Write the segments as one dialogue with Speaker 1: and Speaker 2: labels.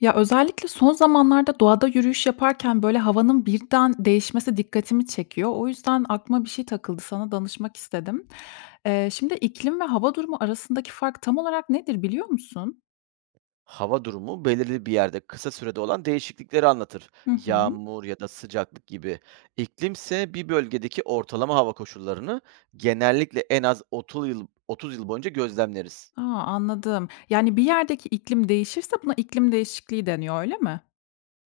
Speaker 1: Ya, özellikle son zamanlarda doğada yürüyüş yaparken, böyle, havanın birden değişmesi dikkatimi çekiyor. O yüzden aklıma bir şey takıldı, sana danışmak istedim. Şimdi iklim ve hava durumu arasındaki fark tam olarak nedir biliyor musun?
Speaker 2: Hava durumu belirli bir yerde kısa sürede olan değişiklikleri anlatır.
Speaker 1: Hı hı.
Speaker 2: Yağmur ya da sıcaklık gibi. İklimse bir bölgedeki ortalama hava koşullarını genellikle en az 30 yıl boyunca gözlemleriz.
Speaker 1: A, anladım. Yani bir yerdeki iklim değişirse buna iklim değişikliği deniyor, öyle mi?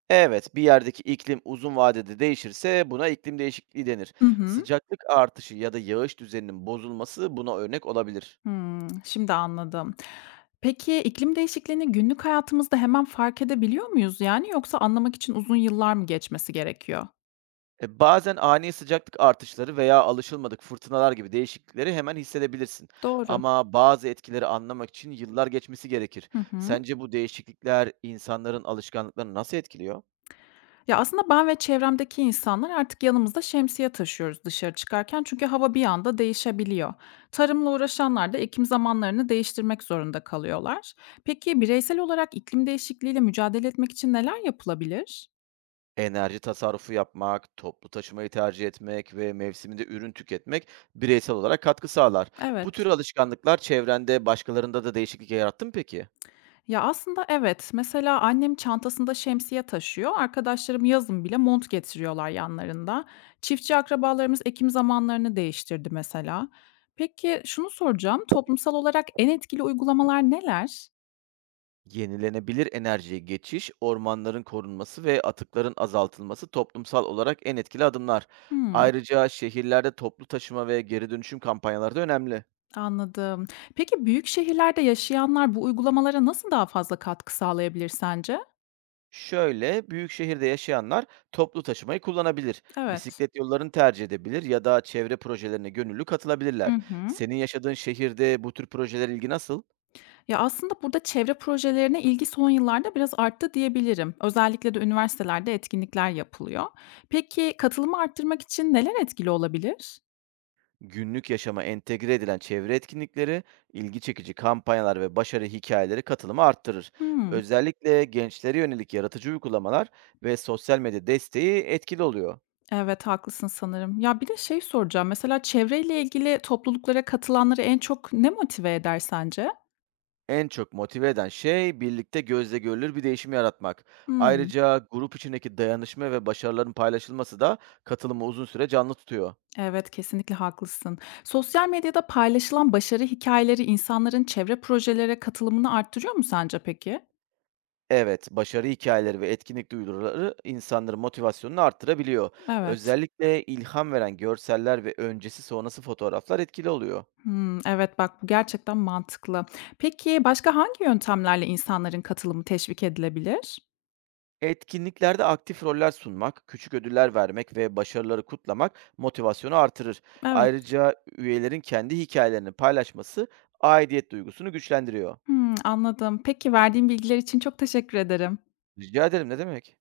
Speaker 2: Evet, bir yerdeki iklim uzun vadede değişirse buna iklim değişikliği denir.
Speaker 1: Hı hı.
Speaker 2: Sıcaklık artışı ya da yağış düzeninin bozulması buna örnek olabilir.
Speaker 1: Hımm, şimdi anladım. Peki, iklim değişikliğini günlük hayatımızda hemen fark edebiliyor muyuz yani yoksa anlamak için uzun yıllar mı geçmesi gerekiyor?
Speaker 2: Bazen ani sıcaklık artışları veya alışılmadık fırtınalar gibi değişiklikleri hemen hissedebilirsin.
Speaker 1: Doğru.
Speaker 2: Ama bazı etkileri anlamak için yıllar geçmesi gerekir.
Speaker 1: Hı hı.
Speaker 2: Sence bu değişiklikler insanların alışkanlıklarını nasıl etkiliyor?
Speaker 1: Ya, aslında ben ve çevremdeki insanlar artık yanımızda şemsiye taşıyoruz dışarı çıkarken çünkü hava bir anda değişebiliyor. Tarımla uğraşanlar da ekim zamanlarını değiştirmek zorunda kalıyorlar. Peki bireysel olarak iklim değişikliğiyle mücadele etmek için neler yapılabilir?
Speaker 2: Enerji tasarrufu yapmak, toplu taşımayı tercih etmek ve mevsiminde ürün tüketmek bireysel olarak katkı sağlar. Bu tür
Speaker 1: Evet.
Speaker 2: alışkanlıklar çevrende başkalarında da değişiklik yarattı mı peki?
Speaker 1: Ya, aslında evet. Mesela annem çantasında şemsiye taşıyor. Arkadaşlarım yazın bile mont getiriyorlar yanlarında. Çiftçi akrabalarımız ekim zamanlarını değiştirdi mesela. Peki şunu soracağım, toplumsal olarak en etkili uygulamalar neler?
Speaker 2: Yenilenebilir enerjiye geçiş, ormanların korunması ve atıkların azaltılması toplumsal olarak en etkili adımlar.
Speaker 1: Hımm,
Speaker 2: Ayrıca şehirlerde toplu taşıma ve geri dönüşüm kampanyaları da önemli.
Speaker 1: anladım. Peki, büyük şehirlerde yaşayanlar bu uygulamalara nasıl daha fazla katkı sağlayabilir sence?
Speaker 2: Şöyle, büyük şehirde yaşayanlar toplu taşımayı kullanabilir,
Speaker 1: Evet.
Speaker 2: bisiklet yollarını tercih edebilir ya da çevre projelerine gönüllü
Speaker 1: Hı
Speaker 2: katılabilirler.
Speaker 1: hı.
Speaker 2: Senin yaşadığın şehirde bu tür projeler ilgi nasıl?
Speaker 1: Ya, aslında burada çevre projelerine ilgi son yıllarda biraz arttı diyebilirim. Özellikle de üniversitelerde etkinlikler yapılıyor. Peki, katılımı arttırmak için neler etkili olabilir?
Speaker 2: Günlük yaşama entegre edilen çevre etkinlikleri, ilgi çekici kampanyalar ve başarı hikayeleri katılımı arttırır.
Speaker 1: Hımm.
Speaker 2: Özellikle gençlere yönelik yaratıcı uygulamalar ve sosyal medya desteği etkili oluyor.
Speaker 1: Evet, haklısın sanırım. Ya, bir de şey soracağım, mesela çevreyle ilgili topluluklara katılanları en çok ne motive eder sence?
Speaker 2: En çok motive eden şey birlikte gözle görülür bir değişim yaratmak.
Speaker 1: Hımm.
Speaker 2: Ayrıca grup içindeki dayanışma ve başarıların paylaşılması da katılımı uzun süre canlı tutuyor.
Speaker 1: Evet, kesinlikle haklısın. Sosyal medyada paylaşılan başarı hikayeleri insanların çevre projelere katılımını arttırıyor mu sence peki?
Speaker 2: Evet, başarı hikayeleri ve etkinlik duyuruları insanların motivasyonunu arttırabiliyor.
Speaker 1: Evet.
Speaker 2: Özellikle ilham veren görseller ve öncesi sonrası fotoğraflar etkili oluyor.
Speaker 1: Hımm, evet, bak bu gerçekten mantıklı. Peki başka hangi yöntemlerle insanların katılımı teşvik edilebilir?
Speaker 2: Etkinliklerde aktif roller sunmak, küçük ödüller vermek ve başarıları kutlamak motivasyonu artırır.
Speaker 1: Evet.
Speaker 2: Ayrıca üyelerin kendi hikayelerini paylaşması aidiyet duygusunu güçlendiriyor.
Speaker 1: Hımm, anladım. Peki verdiğin bilgiler için çok teşekkür ederim.
Speaker 2: Rica ederim, ne demek?